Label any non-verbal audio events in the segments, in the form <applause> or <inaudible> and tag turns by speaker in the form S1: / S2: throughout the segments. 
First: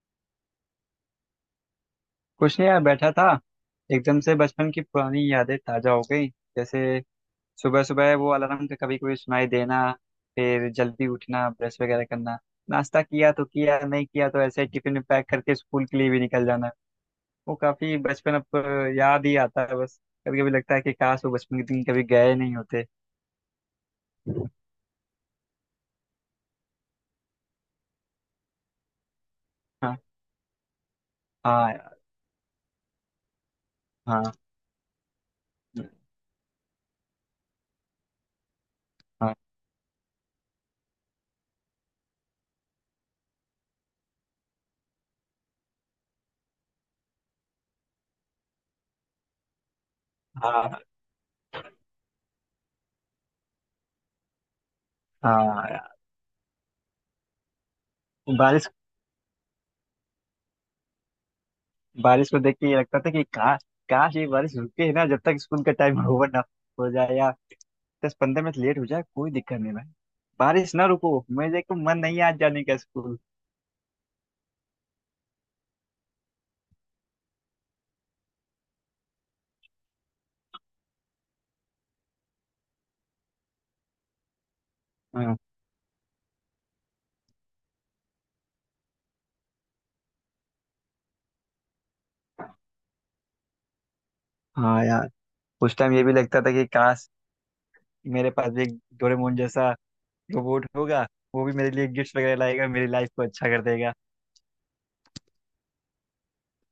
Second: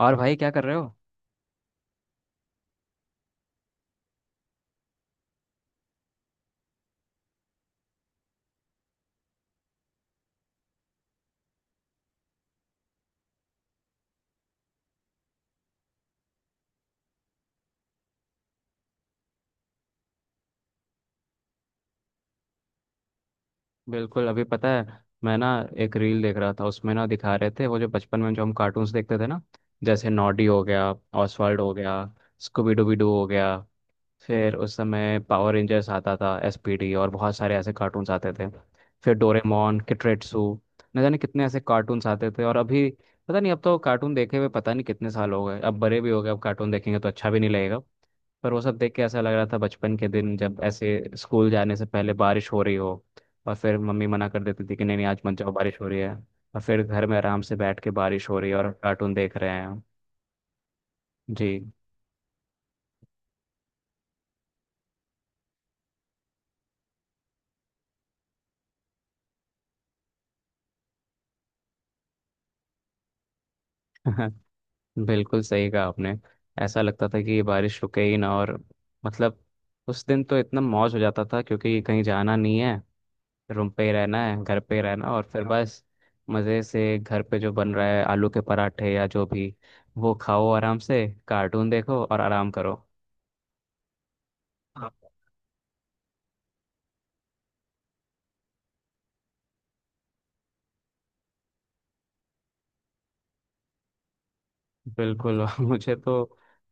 S1: और भाई क्या कर रहे हो।
S2: कुछ नहीं यार बैठा था। एकदम से बचपन की पुरानी यादें ताजा हो गई। जैसे सुबह सुबह वो अलार्म का कभी कभी सुनाई देना। फिर जल्दी उठना ब्रश वगैरह करना। नाश्ता किया तो किया नहीं किया तो ऐसे ही टिफिन में पैक करके स्कूल के लिए भी निकल जाना। वो काफी बचपन अब याद ही आता है बस। कभी कभी लगता है कि काश वो बचपन के दिन कभी गए नहीं होते।
S1: बिल्कुल, अभी पता है, मैं ना एक रील देख रहा था, उसमें ना दिखा रहे थे वो जो बचपन में जो हम कार्टून्स देखते थे ना।
S2: हाँ।
S1: जैसे नॉडी हो गया, ऑसवर्ल्ड
S2: हाँ
S1: हो गया,
S2: यार।
S1: स्कूबी डूबी डू हो गया।
S2: हाँ।
S1: फिर उस समय पावर रेंजर्स आता था, एसपीडी, और बहुत सारे ऐसे कार्टून्स आते थे। फिर
S2: हाँ।
S1: डोरेमोन, किट्रेट्सू, न जाने कितने ऐसे कार्टून्स आते थे। और अभी पता नहीं, अब तो कार्टून देखे हुए पता नहीं कितने साल हो गए, अब बड़े भी हो गए, अब कार्टून देखेंगे तो अच्छा भी नहीं लगेगा। पर वो सब देख के ऐसा लग रहा था बचपन के दिन जब
S2: हाँ।
S1: ऐसे स्कूल जाने से पहले बारिश हो रही हो, और फिर मम्मी मना कर देती थी कि नहीं नहीं आज मत
S2: हाँ
S1: जाओ बारिश हो
S2: यार।
S1: रही है। और फिर घर में आराम से बैठ के बारिश हो रही है
S2: बारिश।
S1: और कार्टून देख रहे हैं। जी।
S2: बारिश को देख के ये लगता था कि काश काश ये बारिश रुके ना जब तक स्कूल का टाइम <laughs> ओवर ना हो जाए या 10-15 मिनट लेट हो जाए कोई दिक्कत नहीं भाई। बारिश ना रुको। मेरे को मन नहीं है आज जाने का स्कूल।
S1: <laughs> बिल्कुल सही कहा आपने। ऐसा लगता था कि ये बारिश रुके ही ना, और मतलब उस दिन तो इतना मौज हो जाता था क्योंकि कहीं जाना नहीं है, रूम पे ही रहना है, घर पे ही रहना, और
S2: हाँ।
S1: फिर हाँ, बस मज़े से घर पे जो बन रहा है आलू के पराठे या जो भी, वो खाओ आराम से, कार्टून देखो और आराम करो।
S2: हाँ यार।
S1: हाँ।
S2: उस टाइम ये भी लगता था कि काश मेरे पास भी एक डोरेमोन जैसा रोबोट होगा। वो भी मेरे लिए गिफ्ट वगैरह लाएगा मेरी लाइफ को अच्छा कर देगा।
S1: बिल्कुल। <laughs> मुझे तो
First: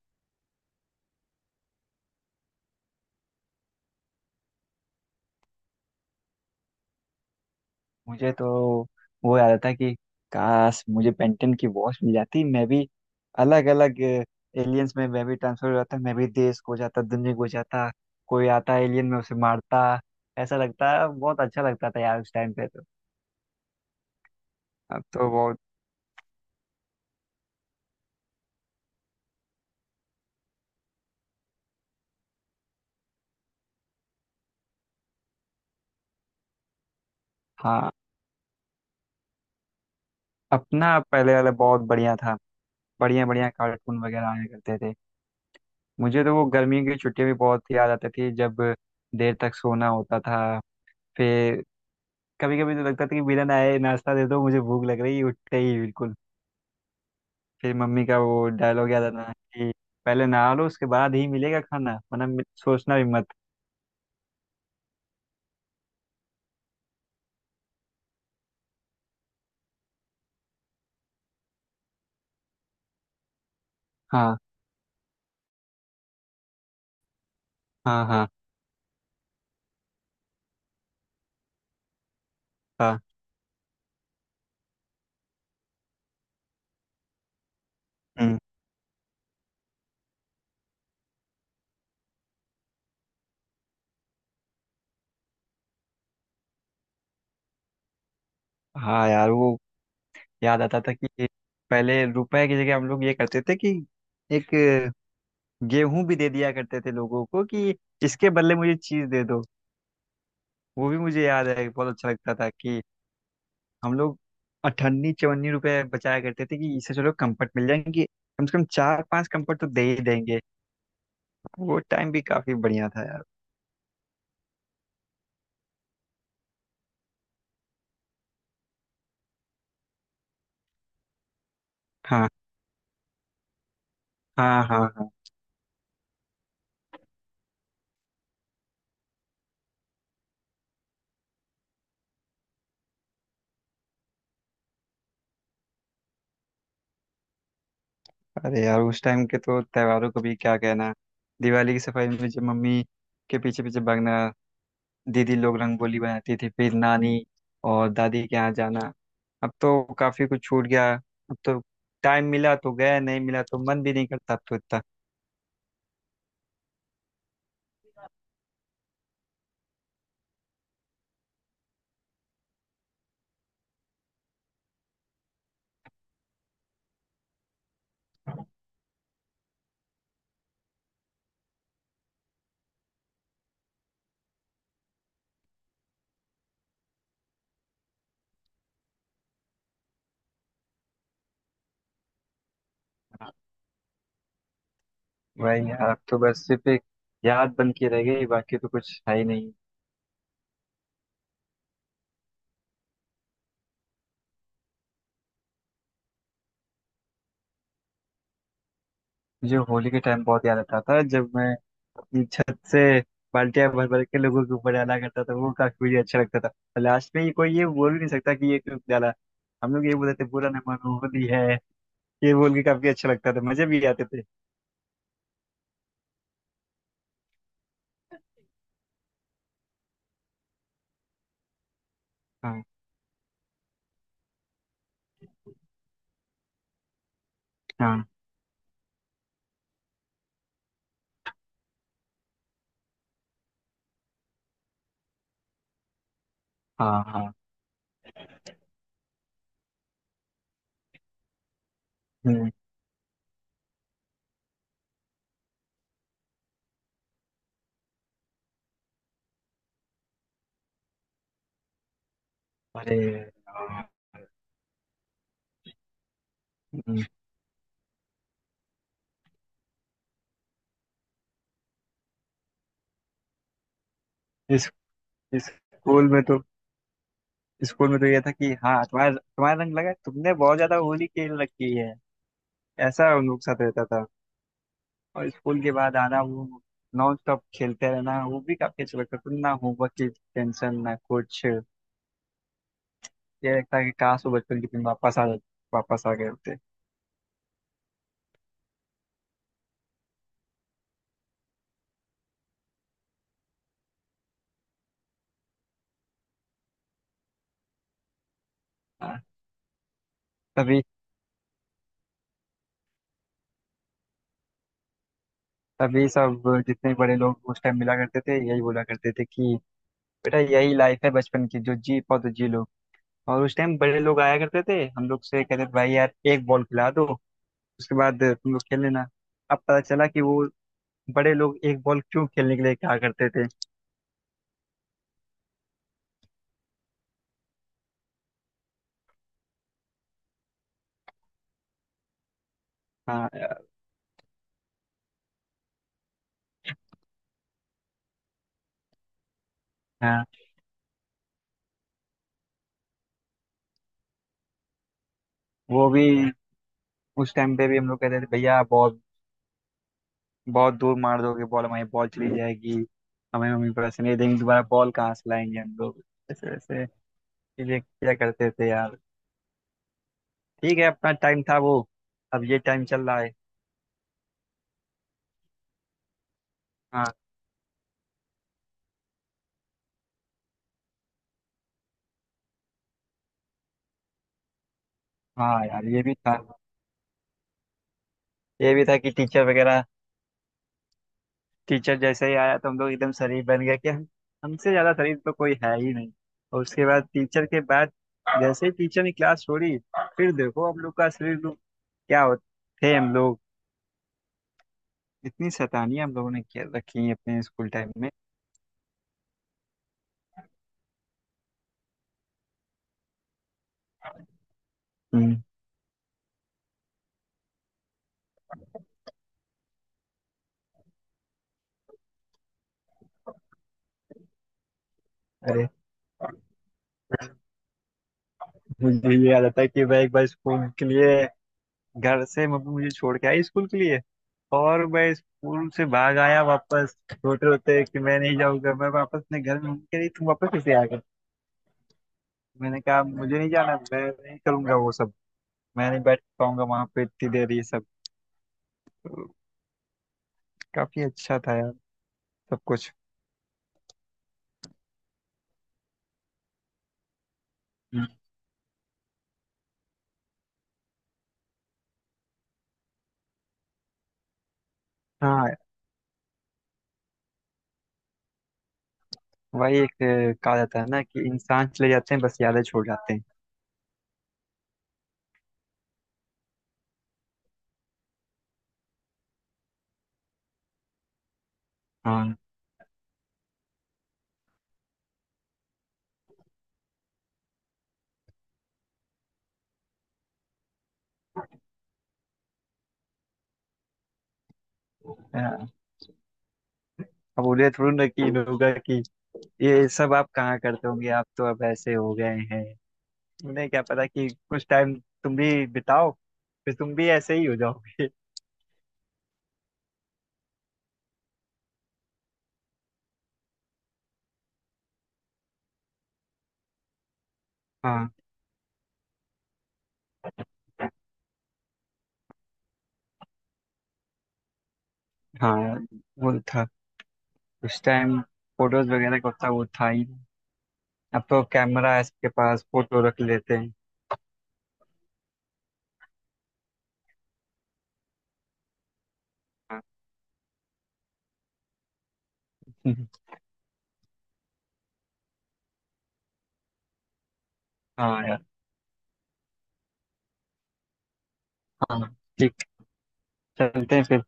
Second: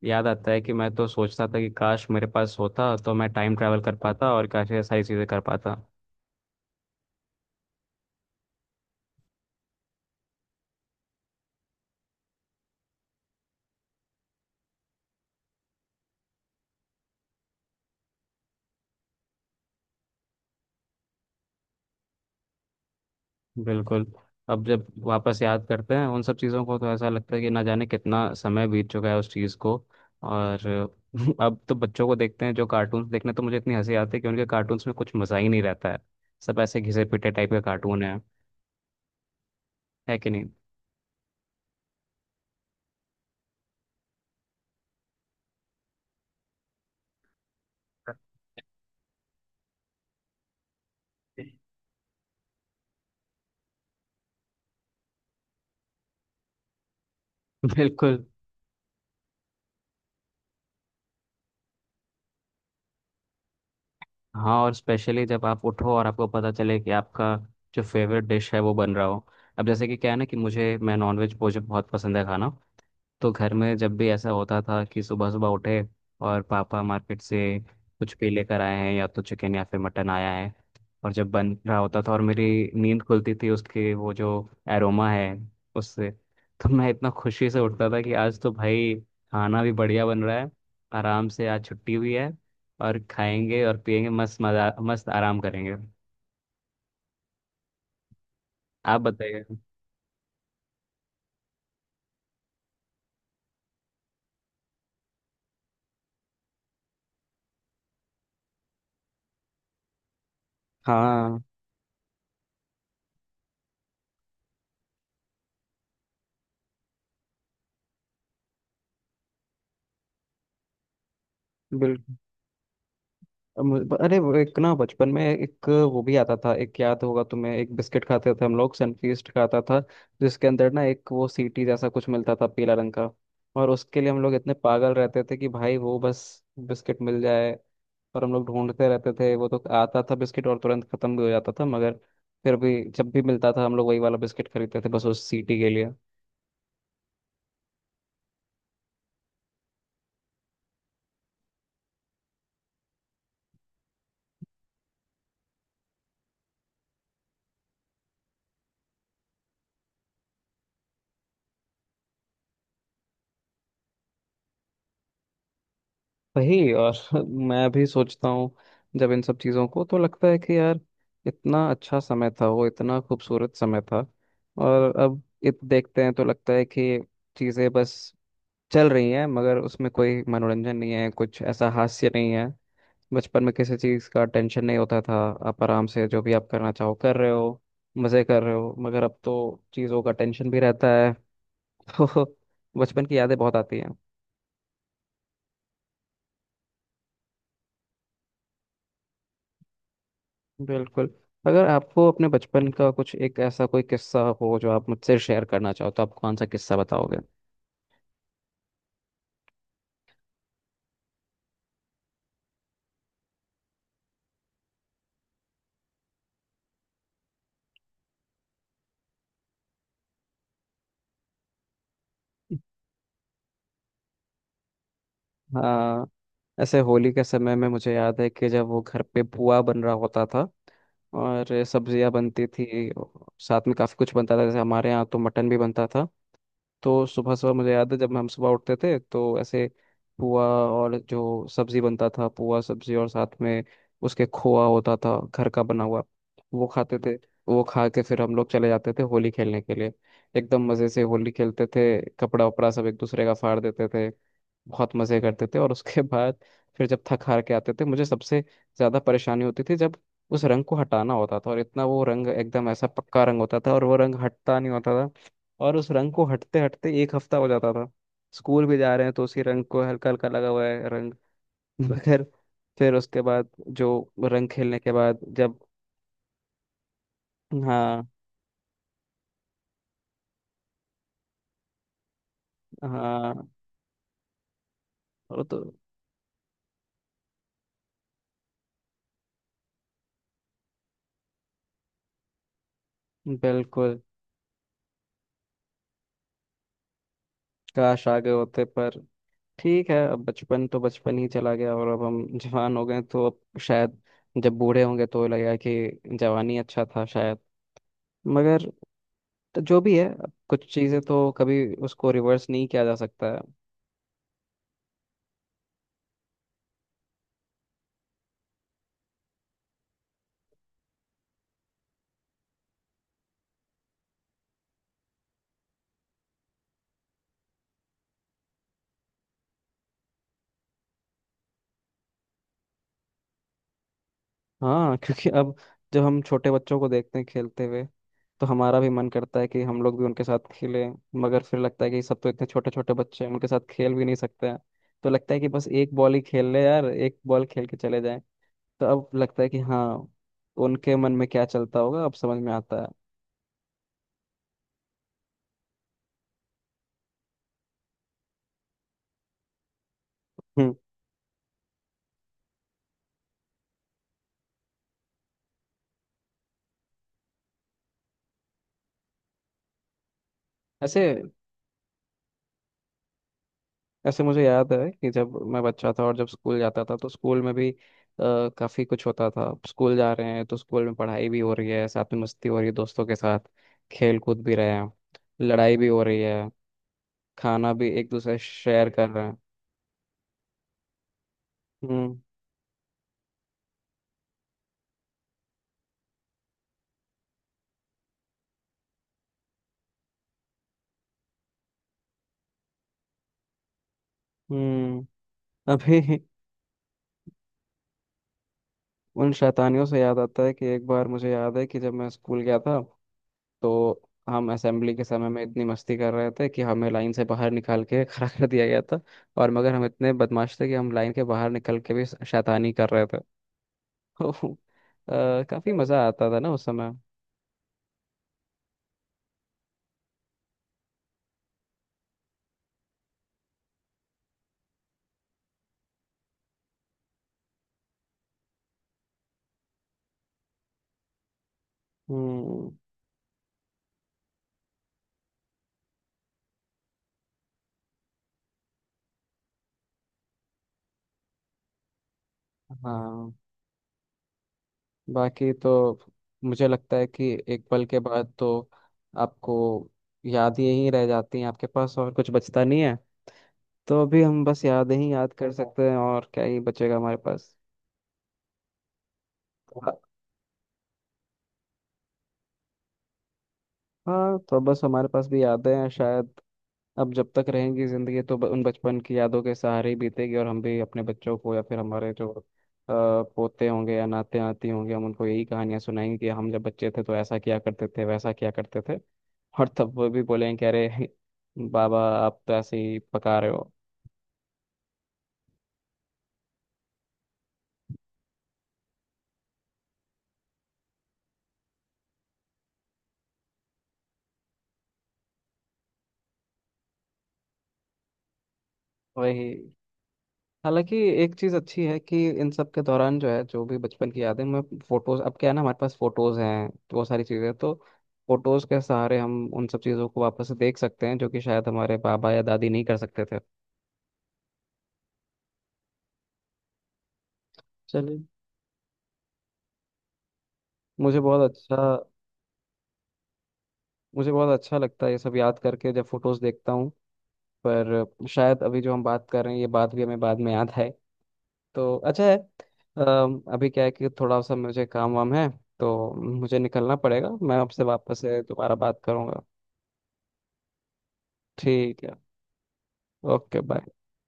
S1: याद आता है कि मैं तो सोचता था कि काश मेरे पास होता तो मैं टाइम ट्रैवल कर पाता और काश ये सारी चीज़ें कर पाता।
S2: मुझे तो वो याद आता है कि काश मुझे पेंटन की वॉच मिल जाती। मैं भी अलग अलग एलियंस में मैं भी ट्रांसफर हो जाता मैं भी देश खो जाता दुनिया खो जाता। कोई आता एलियन में उसे मारता। ऐसा लगता है बहुत अच्छा लगता था यार उस टाइम पे तो।
S1: बिल्कुल, अब जब
S2: अब तो
S1: वापस
S2: बहुत।
S1: याद करते हैं उन सब चीज़ों को तो ऐसा लगता है कि ना जाने कितना समय बीत चुका है उस चीज़ को। और <laughs> अब तो बच्चों को देखते हैं जो कार्टून्स देखने, तो मुझे इतनी हंसी आती है कि उनके कार्टून्स में कुछ मज़ा ही नहीं रहता है। सब ऐसे घिसे पिटे टाइप के
S2: हाँ।
S1: कार्टून है। है कि नहीं? <laughs>
S2: अपना पहले वाला बहुत बढ़िया था। बढ़िया बढ़िया कार्टून वगैरह आया करते थे। मुझे तो वो गर्मियों की छुट्टियां भी बहुत याद आती थी जब देर तक सोना होता था। कभी कभी तो लगता था कि विलन आए नाश्ता दे दो मुझे भूख लग रही है उठते ही बिल्कुल। फिर मम्मी का
S1: बिल्कुल।
S2: वो डायलॉग याद आता था कि पहले नहा लो उसके बाद ही मिलेगा खाना वरना सोचना भी मत।
S1: हाँ, और स्पेशली जब आप उठो और आपको पता चले कि आपका जो फेवरेट डिश है वो बन रहा हो। अब जैसे कि क्या है ना कि मुझे मैं नॉनवेज मुझे बहुत पसंद है खाना। तो घर में जब भी ऐसा
S2: हाँ।
S1: होता था कि सुबह सुबह उठे और पापा मार्केट से
S2: हाँ।
S1: कुछ
S2: हाँ।
S1: भी लेकर आए हैं, या तो चिकन या फिर मटन आया है, और जब बन रहा होता था और मेरी
S2: हाँ।
S1: नींद खुलती थी उसके, वो जो एरोमा है उससे, तो मैं इतना खुशी से उठता था कि
S2: हम्म।
S1: आज तो भाई खाना भी बढ़िया बन रहा है। आराम से आज छुट्टी हुई है और खाएंगे और पिएंगे मस्त मजा, मस्त आराम करेंगे। आप
S2: हाँ यार।
S1: बताइए।
S2: वो याद आता था कि पहले रुपए की जगह हम लोग ये करते थे कि एक गेहूं भी दे दिया करते थे लोगों को कि इसके बदले मुझे चीज दे दो। वो भी मुझे
S1: हाँ।
S2: याद है बहुत अच्छा लगता था कि हम लोग अठन्नी चवन्नी रुपए बचाया करते थे कि इससे चलो कंफर्ट मिल जाएंगे। कम से कम चार पांच कंफर्ट तो दे ही देंगे। वो टाइम
S1: बिल्कुल।
S2: भी काफी बढ़िया था यार।
S1: अरे वो एक ना बचपन में एक वो भी आता था, एक याद होगा तुम्हें, एक बिस्किट खाते थे हम लोग, सनफीस्ट खाता था, जिसके अंदर ना एक वो सीटी जैसा कुछ
S2: हाँ।
S1: मिलता था पीला रंग का। और उसके लिए हम लोग इतने
S2: हाँ। हाँ।
S1: पागल
S2: हाँ।
S1: रहते थे कि भाई वो बस बिस्किट मिल जाए, और हम लोग ढूंढते रहते थे। वो तो आता था बिस्किट और तुरंत खत्म भी हो जाता था, मगर फिर भी जब भी मिलता था हम लोग वही वाला बिस्किट खरीदते थे, बस उस सीटी के लिए।
S2: अरे यार उस टाइम के तो त्योहारों को भी क्या कहना। दिवाली की सफाई में जब मम्मी के पीछे पीछे भागना। दीदी लोग रंगोली बनाती थी फिर नानी और दादी के यहाँ जाना। अब तो काफी कुछ छूट गया। अब तो टाइम मिला तो गया नहीं मिला तो मन भी नहीं करता अब तो।
S1: वही। और <laughs> मैं भी सोचता हूँ जब इन सब चीज़ों को, तो लगता है कि यार इतना अच्छा समय था वो, इतना खूबसूरत समय था। और अब इत देखते हैं तो लगता है कि चीज़ें बस चल रही हैं, मगर उसमें कोई मनोरंजन नहीं है, कुछ ऐसा हास्य नहीं है। बचपन में किसी चीज़ का टेंशन नहीं होता था, आप आराम से जो भी आप करना चाहो कर रहे हो, मज़े कर रहे हो। मगर अब तो चीज़ों का टेंशन भी रहता है। <laughs> तो बचपन की यादें बहुत आती।
S2: वही यार अब तो बस सिर्फ एक याद बन के रह गई बाकी तो कुछ है ही नहीं।
S1: बिल्कुल। अगर आपको अपने बचपन का कुछ एक ऐसा कोई किस्सा हो जो आप मुझसे शेयर करना चाहो, तो आप कौन सा किस्सा बताओगे?
S2: मुझे होली के टाइम बहुत याद आता था जब मैं अपनी छत से बाल्टियां भर भर के लोगों के ऊपर डाला करता था। वो काफी मुझे अच्छा लगता था और लास्ट में ये कोई ये बोल भी नहीं सकता कि ये क्यों डाला। हम लोग ये बोलते थे बुरा न मानो होली है। ये बोल के काफी
S1: <laughs>
S2: अच्छा लगता था मजे भी आते थे।
S1: हाँ, ऐसे होली के समय में मुझे याद है कि जब वो घर पे पुआ बन रहा होता था और सब्जियां बनती
S2: हाँ।
S1: थी, साथ में काफी कुछ बनता था। जैसे हमारे यहाँ तो मटन भी बनता था। तो सुबह सुबह मुझे याद है
S2: हाँ।
S1: जब हम सुबह उठते थे तो ऐसे, पुआ, और जो सब्जी बनता था, पुआ सब्जी, और साथ में उसके खोआ होता था घर का बना हुआ, वो खाते
S2: हाँ।
S1: थे।
S2: हाँ।
S1: वो खा के फिर हम लोग चले जाते थे होली खेलने के लिए। एकदम मज़े से होली खेलते थे, कपड़ा
S2: हम्म।
S1: वपड़ा सब एक दूसरे का फाड़ देते थे, बहुत मज़े करते थे। और उसके बाद फिर जब थक हार के आते थे, मुझे सबसे ज़्यादा परेशानी होती थी जब उस रंग को हटाना होता था। और इतना वो रंग एकदम ऐसा
S2: अरे।
S1: पक्का रंग होता था,
S2: हाँ।
S1: और वो रंग हटता नहीं होता था, और उस रंग को हटते हटते
S2: हम्म,
S1: एक हफ्ता हो जाता था। स्कूल भी जा रहे हैं तो उसी रंग को हल्का हल्का लगा हुआ है रंग। <laughs> मगर फिर उसके बाद जो रंग
S2: इस
S1: खेलने के बाद
S2: इस
S1: जब,
S2: स्कूल में तो स्कूल में तो
S1: हाँ
S2: ये था कि हाँ तुम्हारा तुम्हारा रंग लगा है, तुमने बहुत ज्यादा होली खेल रखी है। ऐसा उन लोग
S1: हाँ।
S2: के साथ रहता था। और
S1: वो तो
S2: स्कूल के बाद आना वो नॉन स्टॉप खेलते रहना वो भी काफी अच्छा लगता था ना होमवर्क की टेंशन ना कुछ। ये लगता है कि
S1: बिल्कुल।
S2: काश वो बचपन के दिन वापस आ गए होते।
S1: काश आगे होते, पर ठीक है, अब बचपन तो बचपन ही चला गया और अब हम जवान हो गए, तो अब शायद जब बूढ़े होंगे तो लगेगा कि जवानी अच्छा था, शायद। मगर
S2: हाँ।
S1: तो जो भी है, अब कुछ
S2: तभी
S1: चीज़ें तो कभी उसको रिवर्स नहीं किया जा सकता है।
S2: तभी सब जितने बड़े लोग उस टाइम मिला करते थे यही बोला करते थे कि बेटा यही लाइफ है बचपन की जो जी पाओ तो जी लो। और उस टाइम बड़े लोग आया करते थे हम लोग से कहते थे भाई यार एक बॉल खिला दो उसके बाद तुम लोग खेल लेना। अब पता चला कि वो बड़े लोग एक बॉल क्यों खेलने के लिए कहा करते थे।
S1: हाँ। <laughs> क्योंकि अब जब हम छोटे बच्चों को देखते हैं खेलते हुए, तो हमारा भी मन करता है कि हम लोग भी उनके साथ खेलें। मगर फिर लगता है कि सब तो इतने छोटे छोटे बच्चे हैं, उनके साथ
S2: हाँ।
S1: खेल भी नहीं सकते हैं। तो लगता है कि बस एक बॉल ही खेल ले यार, एक बॉल खेल के चले जाएं। तो अब लगता है कि हाँ,
S2: हाँ।
S1: उनके मन में क्या चलता होगा अब समझ में आता है।
S2: वो भी उस टाइम पे भी हम लोग कहते थे भैया बहुत बहुत
S1: हम्म।
S2: दूर मार दोगे बॉल हमारी बॉल चली जाएगी। हमें मम्मी पैसे नहीं देंगे दोबारा बॉल कहाँ से लाएंगे हम लोग। ऐसे ऐसे चीजें किया करते थे यार। ठीक है
S1: ऐसे
S2: अपना टाइम था वो। अब ये टाइम चल रहा है।
S1: ऐसे मुझे याद है कि जब मैं बच्चा था और जब स्कूल जाता था, तो
S2: हाँ।
S1: स्कूल में भी काफी कुछ होता था। स्कूल जा रहे हैं तो स्कूल में पढ़ाई भी हो रही है, साथ में मस्ती हो रही है दोस्तों के साथ, खेल कूद भी रहे हैं,
S2: हाँ
S1: लड़ाई
S2: यार
S1: भी
S2: ये
S1: हो
S2: भी
S1: रही
S2: था।
S1: है, खाना भी एक दूसरे
S2: ये भी
S1: शेयर
S2: था
S1: कर
S2: कि
S1: रहे हैं।
S2: टीचर वगैरह टीचर
S1: हम्म।
S2: जैसे ही आया तो हम लोग एकदम शरीफ बन गए कि हम हमसे ज्यादा शरीफ तो कोई है ही नहीं। और उसके बाद टीचर के बाद जैसे ही टीचर ने क्लास छोड़ी फिर देखो हम लोग का शरीर लोग क्या होते थे हम लोग।
S1: हम्म।
S2: इतनी
S1: अभी
S2: शैतानियां हम
S1: <laughs>
S2: लोगों ने किया रखी हैं अपने स्कूल टाइम में।
S1: उन शैतानियों से याद आता है कि एक बार मुझे याद है कि जब मैं स्कूल गया था, तो हम असेंबली के समय
S2: हम्म।
S1: में इतनी मस्ती कर रहे थे कि हमें लाइन से बाहर निकाल के <laughs> खड़ा कर दिया गया था। और मगर हम इतने बदमाश थे कि हम लाइन के बाहर निकल के भी शैतानी कर रहे थे। <laughs> तो
S2: अरे।
S1: काफी मजा आता था ना उस समय।
S2: मुझे ये याद आता है कि मैं एक बार स्कूल के लिए घर से मम्मी मुझे छोड़ के आई स्कूल के लिए। और मैं स्कूल से भाग आया वापस रोते रोते कि मैं नहीं जाऊंगा मैं वापस अपने घर में मम्मी कह रही तुम वापस कैसे आ गए।
S1: हम्म।
S2: मैंने कहा मुझे नहीं जाना मैं नहीं करूंगा वो सब। मैं नहीं बैठ पाऊंगा वहां पे इतनी देर ये सब। तो काफी अच्छा था यार सब कुछ।
S1: हाँ। बाकी तो मुझे लगता है कि एक पल के
S2: हम्म।
S1: बाद तो आपको याद यही रह जाती हैं आपके पास, और कुछ बचता नहीं है। तो अभी हम बस यादें ही याद कर
S2: हाँ।
S1: सकते हैं, और क्या ही बचेगा हमारे पास।
S2: वही एक कहा जाता है ना कि इंसान चले जाते हैं बस यादें छोड़ जाते हैं।
S1: हाँ, तो बस हमारे पास भी यादें हैं शायद। अब जब तक रहेंगी जिंदगी, तो उन बचपन की यादों के सहारे ही बीतेगी, और हम भी अपने बच्चों को या फिर हमारे जो पोते होंगे या नाते नाती होंगे, हम उनको यही कहानियां सुनाएंगे कि हम जब बच्चे थे तो ऐसा किया करते थे, वैसा किया करते थे। और तब वो भी बोलेंगे कि अरे, <laughs> बाबा आप तो ऐसे ही पका रहे हो।
S2: हाँ। अब बोले थोड़ी ना कि इन होगा कि ये सब आप कहाँ करते होंगे आप तो अब ऐसे हो गए हैं। उन्हें क्या पता कि कुछ टाइम तुम भी बिताओ फिर तुम भी ऐसे ही हो जाओगे।
S1: वही। हालांकि एक चीज़ अच्छी है कि इन सब के दौरान जो है, जो भी बचपन की यादें मैं फोटोज, अब क्या है ना, हमारे पास फोटोज हैं, तो वो सारी चीज़ें तो
S2: हाँ।
S1: फोटोज के सहारे हम उन सब चीज़ों को वापस से देख सकते हैं, जो कि शायद हमारे बाबा या दादी नहीं कर सकते थे।
S2: हाँ। वो था उस टाइम
S1: चलिए।
S2: फोटोज वगैरह का उतना वो था ही नहीं।
S1: मुझे
S2: अब तो
S1: बहुत अच्छा
S2: कैमरा है सबके पास फोटो रख लेते हैं।
S1: मुझे बहुत अच्छा लगता है ये सब याद करके जब फोटोज देखता हूँ। पर शायद अभी जो हम बात कर रहे हैं ये बात भी हमें बाद में याद आए, तो अच्छा है।
S2: <laughs>
S1: अभी क्या है कि थोड़ा सा मुझे काम वाम है, तो मुझे निकलना पड़ेगा। मैं आपसे वापस
S2: हाँ यार।
S1: से दोबारा बात करूँगा।
S2: हाँ
S1: ठीक है,
S2: ठीक।
S1: Okay bye.
S2: चलते हैं फिर।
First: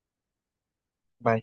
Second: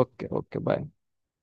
S1: Okay okay bye.
S2: बाय।